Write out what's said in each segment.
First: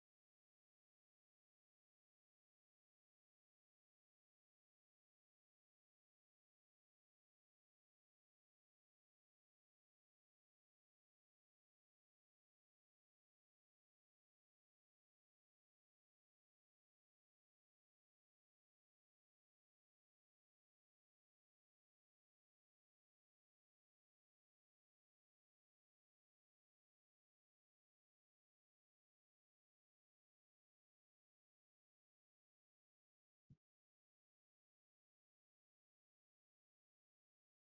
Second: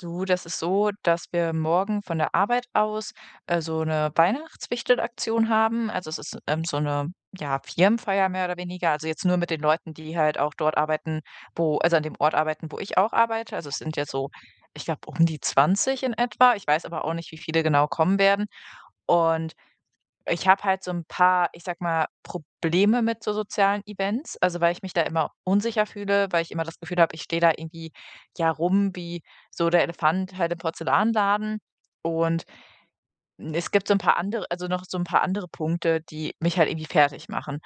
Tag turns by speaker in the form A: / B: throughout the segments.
A: Du, das ist so, dass wir morgen von der Arbeit aus so eine Weihnachtswichtelaktion haben. Also es ist so eine, ja, Firmenfeier mehr oder weniger. Also jetzt nur mit den Leuten, die halt auch dort arbeiten, also an dem Ort arbeiten, wo ich auch arbeite. Also es sind jetzt so, ich glaube, um die 20 in etwa. Ich weiß aber auch nicht, wie viele genau kommen werden. Und ich habe halt so ein paar, ich sag mal, Probleme mit so sozialen Events, also, weil ich mich da immer unsicher fühle, weil ich immer das Gefühl habe, ich stehe da irgendwie, ja, rum wie so der Elefant halt im Porzellanladen. Und es gibt so ein paar andere noch so ein paar andere Punkte, die mich halt irgendwie fertig machen.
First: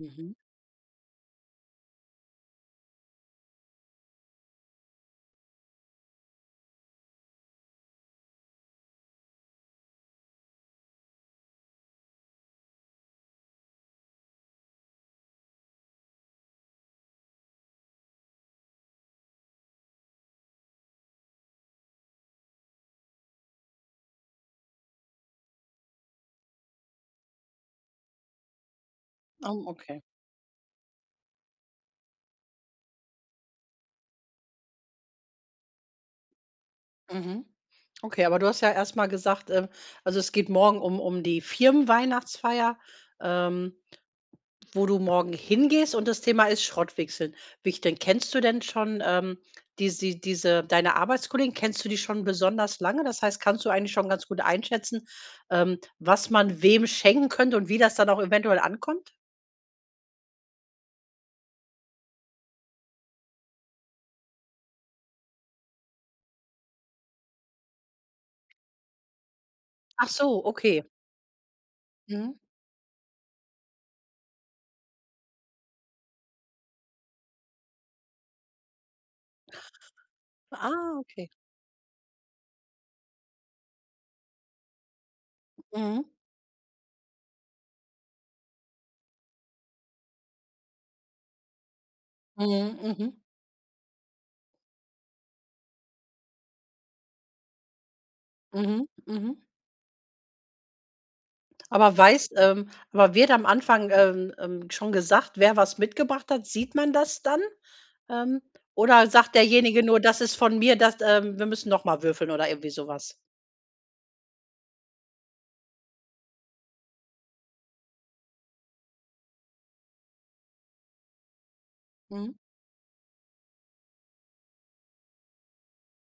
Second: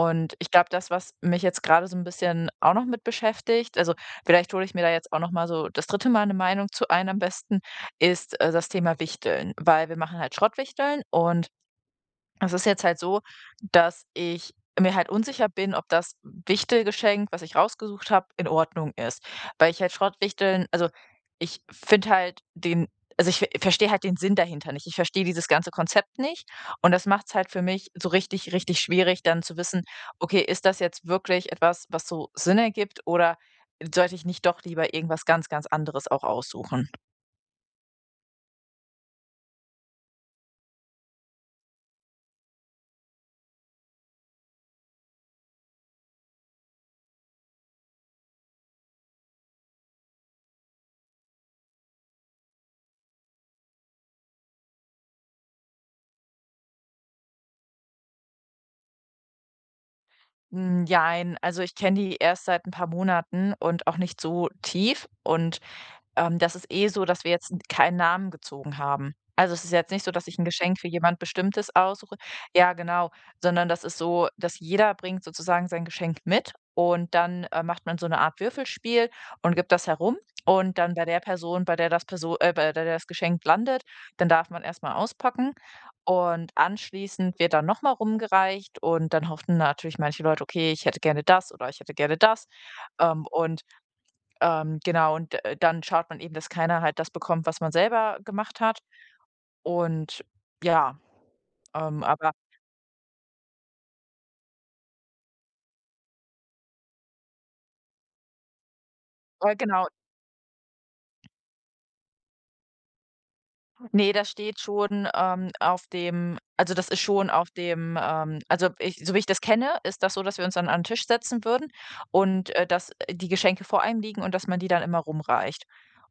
B: Mhm.
A: ich glaube, das, was mich jetzt gerade so ein bisschen auch noch mit beschäftigt, also, vielleicht hole ich mir da jetzt auch noch mal so das dritte Mal eine Meinung zu ein am besten, ist, das Thema Wichteln, weil wir machen halt Schrottwichteln und es ist jetzt halt so, dass ich mir halt unsicher bin, ob das Wichtelgeschenk, was ich rausgesucht habe, in Ordnung ist. Weil ich halt Schrottwichteln also, ich finde halt den ich verstehe halt den Sinn dahinter nicht. Ich verstehe dieses ganze Konzept nicht und das macht es halt für mich so richtig, richtig schwierig, dann zu
B: Oh,
A: wissen:
B: okay.
A: „Okay, ist das jetzt wirklich etwas, was so Sinn ergibt oder sollte ich nicht doch lieber irgendwas ganz, ganz anderes auch aussuchen?"
B: Mhm. Okay, aber du hast ja erst mal gesagt, also, es geht morgen um die Firmenweihnachtsfeier, ähm, wo du morgen hingehst und das Thema ist Schrottwechseln. Wie ich denn Kennst du denn schon, diese deine Arbeitskollegen, kennst du die schon besonders lange? Das heißt, kannst du eigentlich schon ganz gut einschätzen, was man wem schenken könnte und wie das dann auch eventuell ankommt?
A: Hm, also, ich kenne die erst seit ein paar Monaten und auch nicht so tief. Und das ist eh so, dass wir jetzt n keinen Namen gezogen haben. Also, es ist jetzt nicht
B: Ach
A: so, dass ich
B: so,
A: ein Geschenk
B: okay.
A: für jemand Bestimmtes aussuche.
B: Mhm.
A: Ja, genau, sondern das ist so, dass jeder bringt sozusagen sein Geschenk mit und dann, macht man so eine Art Würfelspiel und gibt das herum und dann
B: Ah,
A: bei der
B: okay.
A: Person, bei der das Geschenk landet, dann darf man erstmal auspacken
B: Mhm.
A: und anschließend wird dann nochmal rumgereicht und dann hoffen natürlich manche Leute: „Okay, ich hätte gerne das oder ich hätte gerne das."
B: Mhm, mhm,
A: Ähm, und genau, und, dann schaut man eben, dass keiner halt das bekommt, was man selber gemacht hat.
B: mhm, mhm.
A: Und ja, aber
B: Aber wird am Anfang, schon gesagt, wer was mitgebracht hat? Sieht man das dann? Ähm, oder sagt derjenige
A: genau.
B: nur: „Das ist von mir, das wir müssen noch mal würfeln" oder irgendwie sowas?
A: Nee, das steht schon, auf dem, also, das ist schon auf dem, also, ich so wie ich das kenne, ist das so, dass wir uns dann an 'n Tisch setzen würden
B: Mhm.
A: und, dass, die Geschenke vor einem liegen und dass man die dann immer rumreicht.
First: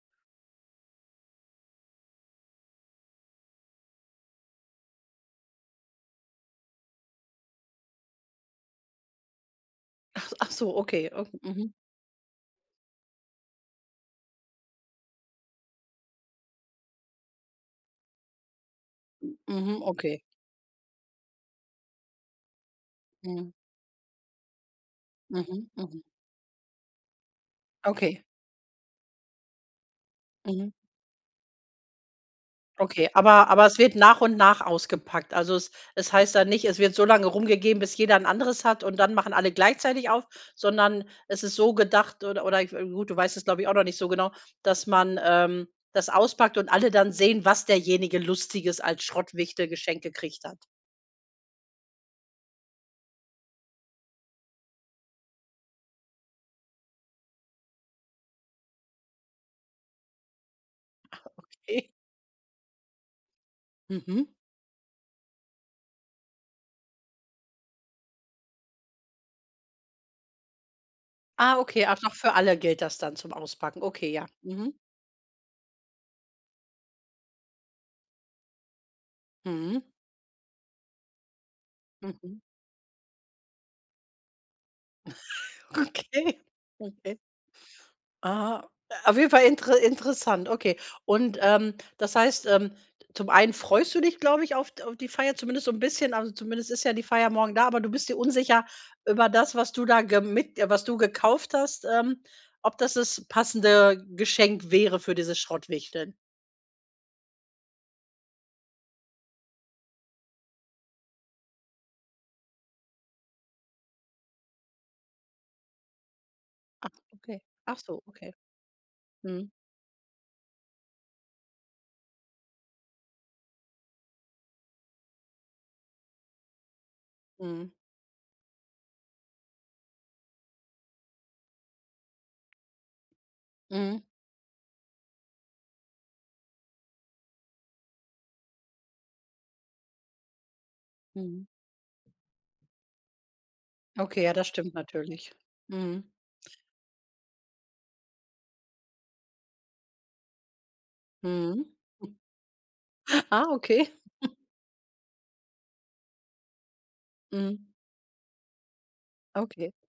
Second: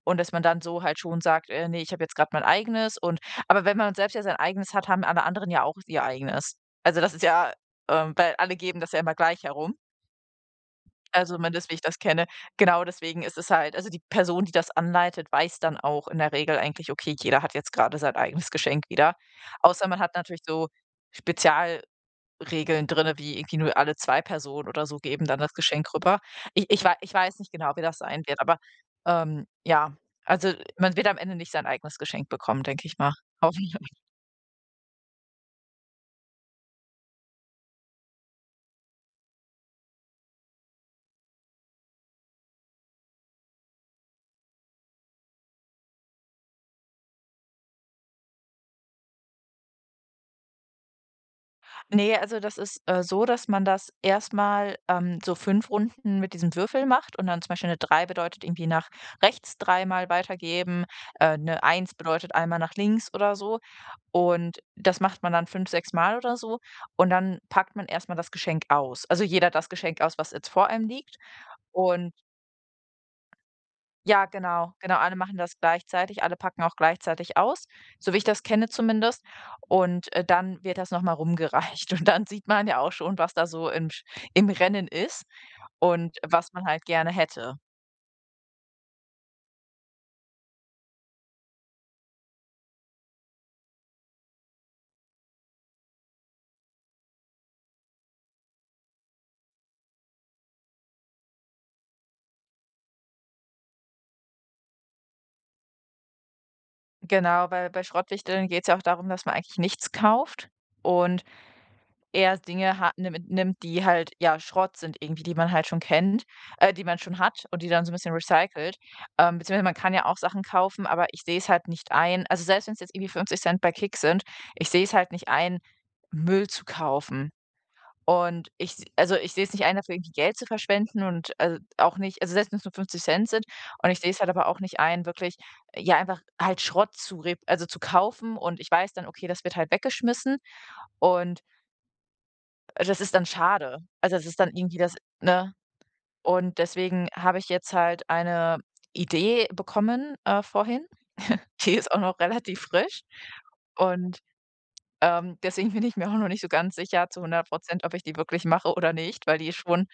A: Und dass man dann so halt schon sagt: ne, ich habe jetzt gerade mein eigenes" und aber wenn man selbst ja sein eigenes hat, haben alle anderen ja auch ihr eigenes. Also, das ist ja, weil alle geben das ja immer gleich herum.
B: Ach so, okay. Ok,
A: Also, zumindest
B: mhm,
A: wie ich das kenne. Genau, deswegen ist es halt, also, die Person, die das anleitet, weiß dann auch in der Regel eigentlich: „Okay, jeder hat jetzt gerade sein eigenes Geschenk wieder."
B: mhm,
A: Außer man hat
B: okay.
A: natürlich so Spezialregeln drinne, wie
B: Mhm,
A: irgendwie nur alle 2 Personen oder so geben dann das
B: mhm,
A: Geschenk
B: mhm.
A: rüber. Ich weiß nicht genau, wie das
B: Okay.
A: sein wird, aber, ja, also,
B: Mhm.
A: man wird am Ende nicht sein eigenes Geschenk bekommen, denke ich
B: Okay,
A: mal.
B: aber
A: Hoffen.
B: es wird nach und nach ausgepackt. Also, es heißt dann nicht, es wird so lange rumgegeben, bis jeder ein anderes hat und dann machen alle gleichzeitig auf, sondern es ist so gedacht oder ich gut, du weißt es, glaube ich, auch noch nicht so genau, dass man, das auspackt und alle dann sehen, was derjenige Lustiges als Schrottwichte geschenkt gekriegt hat.
A: Ne, also das ist, so, dass man das erstmal so 5 Runden mit diesem Würfel macht und dann zum Beispiel eine drei bedeutet irgendwie nach rechts dreimal weitergeben, 'ne
B: Okay.
A: 1 bedeutet einmal nach links oder so.
B: Mhm.
A: Und das macht man dann fünf sechs mal oder so und dann packt man erstmal das Geschenk aus. Also jeder das Geschenk aus, was jetzt vor einem liegt
B: Ah, okay, ach, noch
A: und,
B: für alle gilt das dann zum Auspacken. Okay, ja.
A: ja,
B: Mhm.
A: genau, genau. Alle machen das gleichzeitig, alle packen auch gleichzeitig aus, so wie ich das kenne zumindest.
B: Mhm.
A: Und, dann wird das noch mal rumgereicht und dann
B: Mhm.
A: sieht man ja auch schon, was da so im Rennen ist und
B: Okay.
A: was man halt gerne
B: Okay.
A: hätte.
B: Aha, auf jeden Fall interessant, okay. Und, das heißt, zum einen freust du dich, glaube ich, auf die Feier zumindest so ein bisschen, also, zumindest ist ja die Feier morgen da, aber du bist dir unsicher über das, was du da ge mit was du gekauft hast, ob das das passende Geschenk wäre für diese Schrottwichteln.
A: Genau, weil bei Schrottwichteln geht es ja auch darum, dass man eigentlich nichts kauft und eher Dinge ha nimm nimmt, die halt, ja, Schrott sind irgendwie, die man halt schon kennt, die
B: Ach,
A: man schon
B: okay.
A: hat und die
B: Ach
A: dann so ein
B: so,
A: bisschen
B: okay.
A: recycelt.
B: Mhm,
A: Beziehungsweise man kann ja auch Sachen kaufen, aber ich sehe es halt nicht ein, also, selbst wenn es jetzt irgendwie 50 bei Kick sind, ich sehe es halt nicht ein, Müll zu kaufen.
B: mhm,
A: Und ich s also, ich sehe es nicht ein, dafür irgendwie Geld zu verschwenden und, also, auch nicht, also, selbst wenn es nur 50 sind und
B: mhm,
A: ich sehe es halt aber auch nicht ein, wirklich, ja, einfach halt Schrott zu rep also, zu kaufen und ich weiß dann, okay, das wird halt weggeschmissen und
B: mhm.
A: das ist dann schade. Also,
B: Okay,
A: das
B: ja,
A: ist
B: das
A: dann
B: stimmt
A: irgendwie das,
B: natürlich.
A: ne?
B: Mhm,
A: Und deswegen habe ich jetzt halt eine Idee bekommen, vorhin.
B: mhm.
A: Die ist auch noch relativ frisch
B: Ah, okay.
A: und, deswegen bin ich mir auch noch nicht so ganz sicher zu hundert
B: Mhm,
A: Prozent, ob ich die wirklich mache oder nicht, weil die
B: okay.
A: schon,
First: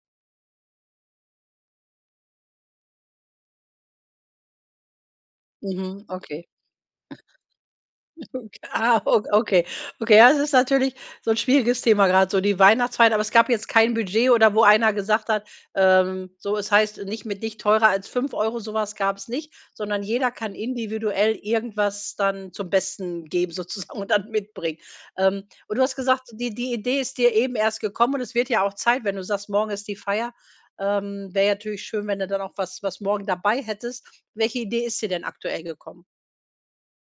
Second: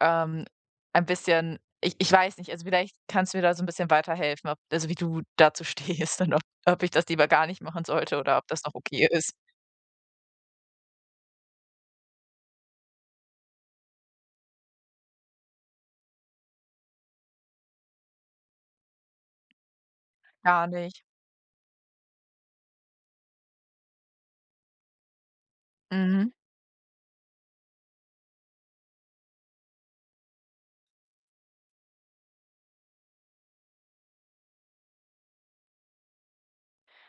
A: ähm, ein bisschen, ich weiß nicht, also, vielleicht kannst du mir da so ein bisschen weiterhelfen, ob also, wie du dazu
B: Mhm,
A: stehst und
B: okay.
A: ob ich das lieber gar nicht machen sollte oder ob das noch
B: Ah,
A: okay
B: o
A: ist.
B: okay. Okay, ja, es ist natürlich so ein schwieriges Thema, gerade so die Weihnachtszeit, aber es gab jetzt kein Budget oder wo einer gesagt hat, so, es heißt, nicht teurer als 5 Euro, sowas gab es nicht, sondern jeder kann
A: Gar nicht.
B: individuell irgendwas dann zum Besten geben sozusagen und dann mitbringen. Und du hast gesagt,
A: Mhm.
B: die Idee ist dir eben erst gekommen und es wird ja auch Zeit, wenn du sagst, morgen ist die Feier. Wäre ja natürlich schön, wenn du dann auch was morgen dabei hättest. Welche Idee ist dir denn aktuell gekommen?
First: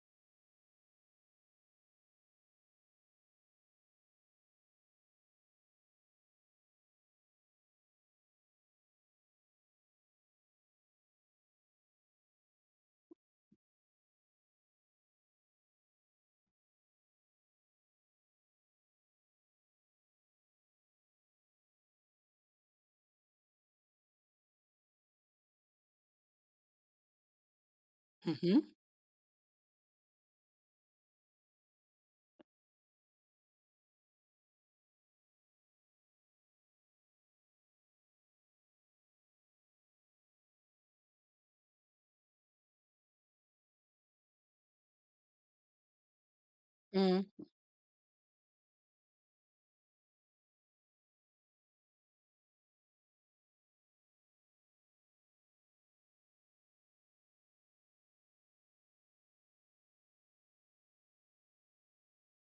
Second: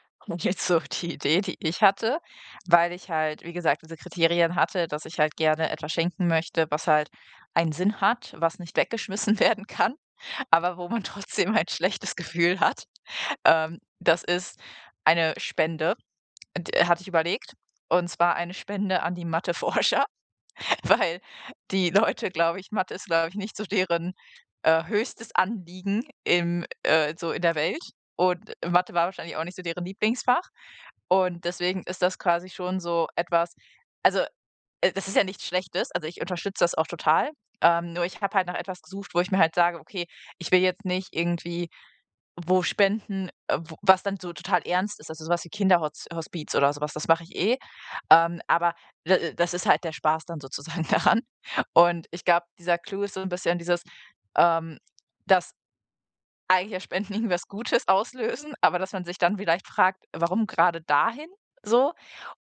A: Und jetzt so die Idee, die ich hatte, weil ich halt, wie gesagt, diese Kriterien hatte, dass ich halt gerne etwas schenken möchte, was halt einen Sinn hat, was nicht weggeschmissen werden kann, aber wo man trotzdem ein schlechtes Gefühl hat. Das ist eine Spende, hatte ich überlegt, und zwar eine Spende an die Matheforscher. Weil die Leute, glaube ich, Mathe ist, glaube ich, nicht so deren, höchstes Anliegen im so in der Welt und
B: Mhm,
A: Mathe war wahrscheinlich auch nicht so deren Lieblingsfach und deswegen ist das quasi schon so etwas, also, das ist ja nichts Schlechtes, also, ich unterstütze das auch total, nur ich habe halt nach etwas gesucht, wo ich mir halt sage: „Okay, ich will jetzt nicht irgendwie wo Spenden w was dann so total ernst ist, also so was wie Kinderhotz oder sowas, das mache
B: mhm,
A: ich eh. Aber da das ist halt der Spaß dann sozusagen daran. Und ich glaube, dieser Clou ist so ein bisschen dieses, ähm, dass eigentlich ja Spenden irgendwas Gutes auslösen, aber dass man sich dann vielleicht fragt: „Warum gerade dahin?" So.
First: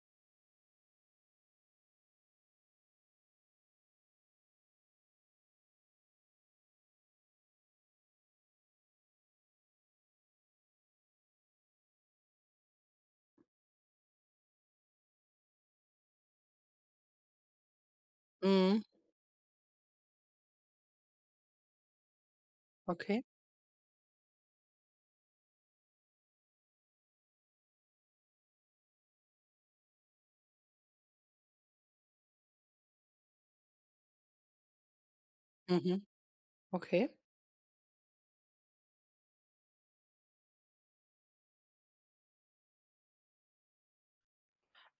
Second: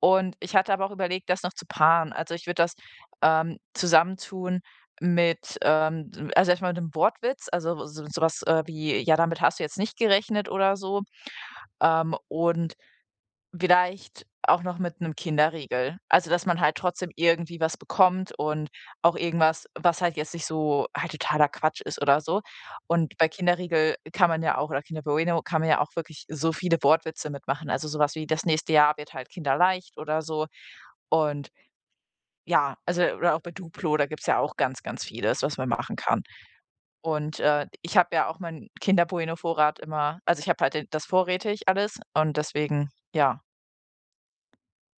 A: Und ich hatte aber auch überlegt, das noch zu paaren. Also, ich würde das, zusammentun mit, also, erstmal mit einem Wortwitz, also, so wie: „Ja, damit hast du jetzt nicht gerechnet" oder so. Und vielleicht auch noch mit einem Kinderriegel. Also, dass man halt trotzdem irgendwie was bekommt und
B: mhm.
A: auch irgendwas, was halt jetzt nicht so halt totaler Quatsch ist oder so. Und
B: Okay.
A: bei Kinderriegel kann man ja auch oder Kinder Bueno kann man ja auch wirklich so viele Wortwitze mitmachen. Also, sowas wie: „Das nächste Jahr wird halt kinderleicht" oder so. Und ja, also oder auch bei Duplo, da gibt's ja auch ganz, ganz vieles, was man machen
B: Mhm.
A: kann.
B: Okay.
A: Und, ich habe ja auch meinen Kinder Bueno Vorrat immer, also, ich habe halt den das vorrätig alles und deswegen, ja.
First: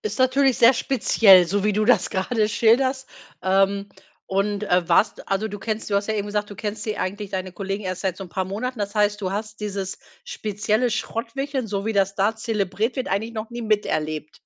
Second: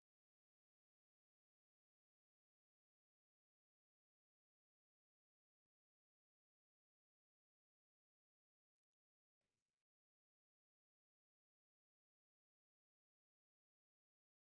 B: Ist natürlich sehr speziell, so wie du das gerade schilderst. Ähm, und, du hast ja eben gesagt, du kennst die eigentlich deine Kollegen erst seit so ein paar Monaten. Das heißt, du hast dieses spezielle Schrottwichteln, so wie das da zelebriert wird, eigentlich noch nie miterlebt?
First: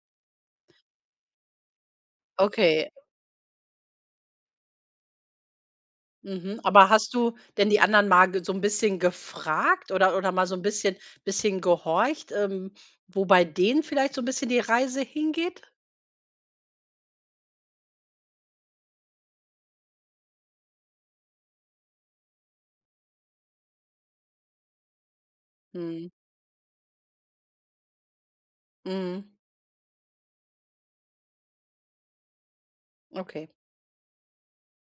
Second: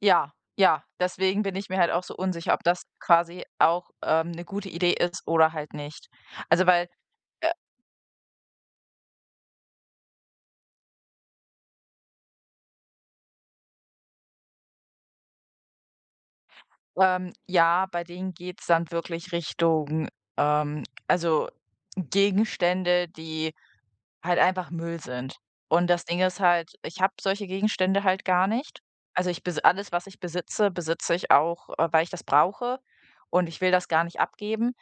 A: Ja, ja, deswegen bin ich mir halt auch so unsicher, ob das
B: Okay.
A: quasi auch, 'ne gute Idee ist oder halt nicht.
B: Mhm.
A: Also,
B: Aber
A: weil,
B: hast du
A: äh,
B: denn die anderen mal ge so ein bisschen gefragt oder mal so ein bisschen gehorcht, wo bei denen vielleicht so ein bisschen die Reise hingeht?
A: ja, bei denen geht's dann wirklich Richtung, also, Gegenstände, die halt einfach Müll sind. Und das
B: Mhm.
A: Ding ist halt, ich habe solche Gegenstände halt gar nicht.
B: Mhm.
A: Also, ich besi alles, was ich besitze, besitze ich auch, weil ich das brauche
B: Okay.
A: und ich will das gar nicht abgeben.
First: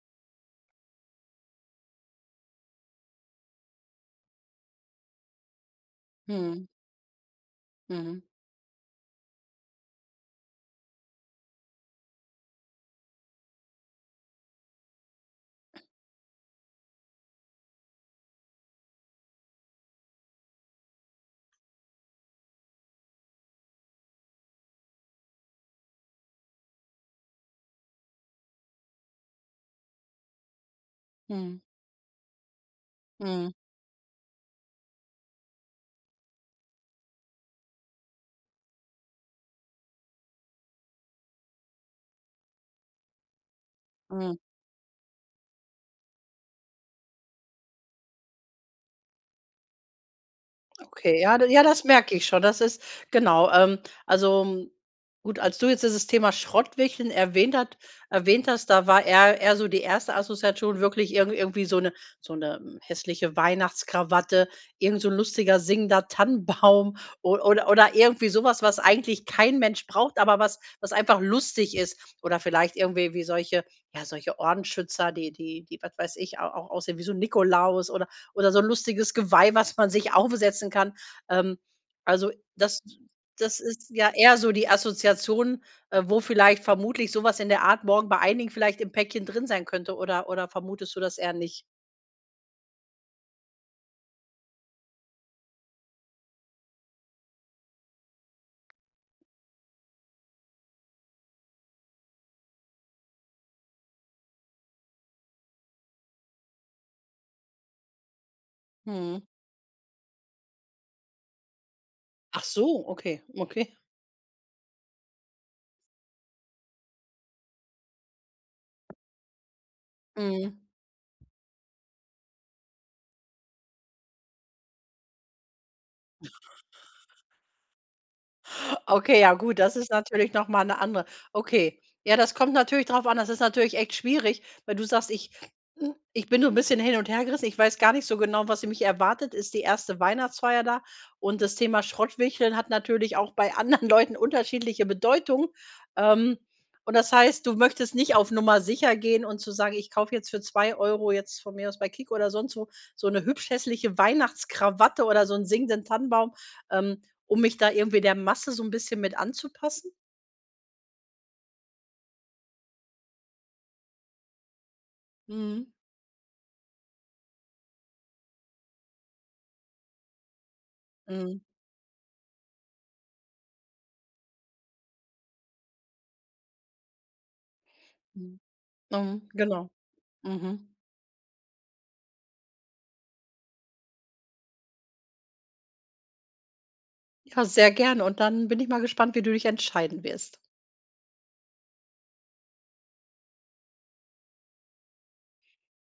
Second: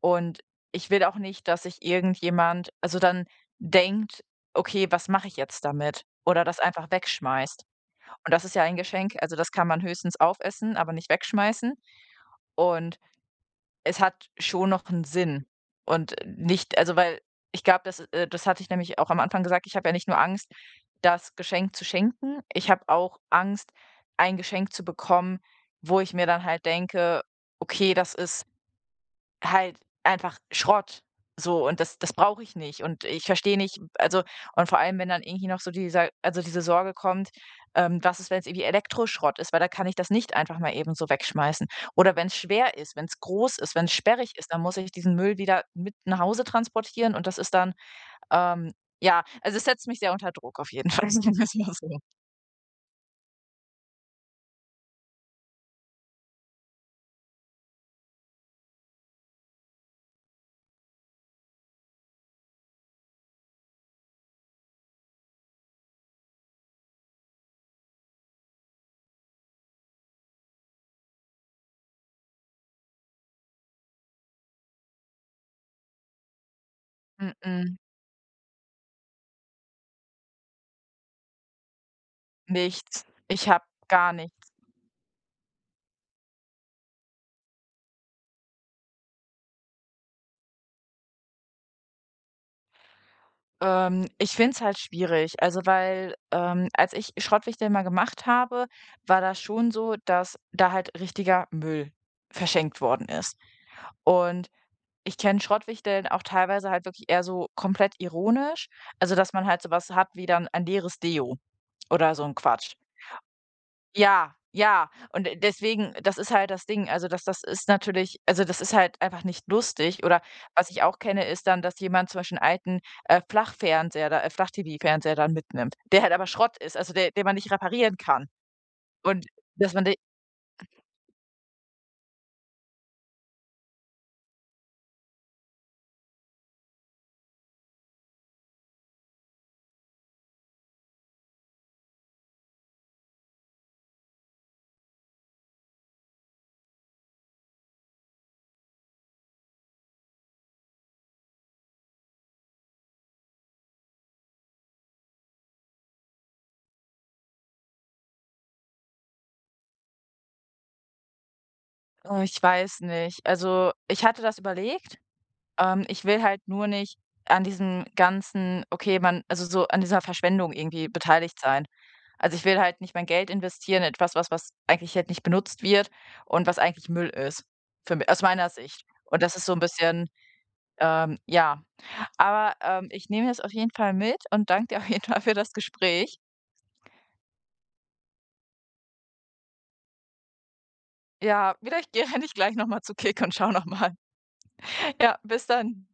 A: Und ich will auch nicht, dass sich irgendjemand, also, dann denkt: „Okay, was mache ich jetzt damit?" Oder das
B: Mhm.
A: einfach wegschmeißt.
B: Mhm.
A: Und das ist ja ein Geschenk, also, das kann man höchstens aufessen, aber nicht wegschmeißen. Und es hat schon noch einen Sinn und nicht, also, weil ich glaube, das hatte ich nämlich auch am Anfang gesagt, ich habe ja nicht nur Angst, das Geschenk zu schenken, ich habe auch Angst, ein Geschenk zu bekommen, wo ich mir dann halt denke: „Okay, das ist" halt einfach Schrott,
B: Mhm,
A: so, und das brauche ich nicht und ich
B: mhm,
A: verstehe nicht, also, und vor allem, wenn dann irgendwie noch so dieser, also, diese Sorge kommt, was ist, wenn es irgendwie Elektroschrott ist, weil da kann ich das nicht einfach mal eben so wegschmeißen. Oder wenn es schwer ist, wenn es groß ist, wenn es sperrig
B: mhm.
A: ist, dann muss ich diesen Müll wieder mit nach Hause transportieren und das ist dann, ähm ja, also es setzt mich sehr unter Druck auf jeden Fall,
B: Okay,
A: sagen
B: ja, d
A: wir's
B: ja,
A: mal
B: das
A: so.
B: merke ich schon. Das ist genau, also, gut, als du jetzt dieses Thema Schrottwichteln erwähnt hast, da war eher so die erste Assoziation wirklich irgendwie so eine hässliche Weihnachtskrawatte, irgend so 'n lustiger singender Tannenbaum, o oder irgendwie sowas, was eigentlich kein Mensch braucht, aber was einfach lustig ist. Oder vielleicht irgendwie wie solche, ja, solche Ordensschützer, die, was weiß ich, au auch aussehen wie so 'n
A: Mm,
B: Nikolaus oder so 'n lustiges Geweih, was man sich aufsetzen kann. Ähm, also, das
A: nichts. Ich
B: das
A: habe
B: ist ja
A: gar
B: eher so
A: nichts.
B: die Assoziation, wo vielleicht vermutlich sowas in der Art morgen bei einigen vielleicht im Päckchen drin sein könnte, oder vermutest du das eher nicht?
A: Ich finde es halt schwierig. Also, weil, als ich Schrottwichteln mal gemacht habe, war das schon so, dass da halt richtiger Müll verschenkt worden ist. Und ich kenne Schrottwichteln auch teilweise halt wirklich eher so komplett ironisch. Also,
B: Mhm.
A: dass man halt so was hat wie dann ein leeres Deo oder so ein
B: Ach
A: Quatsch.
B: so, okay, okay.
A: Ja, ja. Und d deswegen, das ist halt das Ding. Also, das ist natürlich, also, das ist halt einfach nicht lustig. Oder
B: Mhm.
A: was ich auch kenne, ist dann, dass jemand zum Beispiel einen alten, Flachfernseher da Flach-TV-Fernseher dann mitnimmt, der halt aber Schrott ist, also, der den man nicht reparieren kann.
B: Okay,
A: Und
B: ja gut,
A: dass
B: das
A: man
B: ist
A: de
B: natürlich noch mal eine andere. Okay. Ja, das kommt natürlich drauf an. Das ist natürlich echt schwierig, weil du sagst: „Ich bin so ein bisschen hin und hergerissen. Ich weiß gar nicht so genau, was mich erwartet." Ist die erste Weihnachtsfeier da und das Thema Schrottwichteln hat natürlich auch bei anderen Leuten unterschiedliche Bedeutung. Ähm, und das heißt, du möchtest nicht auf Nummer sicher gehen und zu sagen: „Ich kaufe jetzt für 2 Euro, jetzt von mir aus bei Kick oder sonst wo, so eine hübsch hässliche Weihnachtskrawatte oder so einen singenden Tannenbaum." Ähm, um mich da irgendwie der Masse so 'n bisschen mit anzupassen?
A: oh, ich weiß nicht. Also, ich hatte das überlegt.
B: Mhm.
A: Ich will halt nur nicht an diesem ganzen, okay, man, also, so an dieser Verschwendung irgendwie beteiligt
B: Mhm.
A: sein. Also, ich will halt nicht mein Geld investieren in etwas, was eigentlich halt nicht benutzt wird und was eigentlich Müll ist für mi aus
B: Mhm.
A: meiner Sicht. Und
B: Mhm,
A: das ist so ein
B: genau.
A: bisschen,
B: Mhm.
A: ja. Aber, ich nehme das auf jeden Fall mit und danke dir auf jeden Fall für das Gespräch.
B: Ja, sehr gerne und dann bin ich mal gespannt, wie du dich entscheiden wirst.
A: Ja, vielleicht gehe ich gleich noch mal zu Kick und schau noch mal. Ja, bis dann.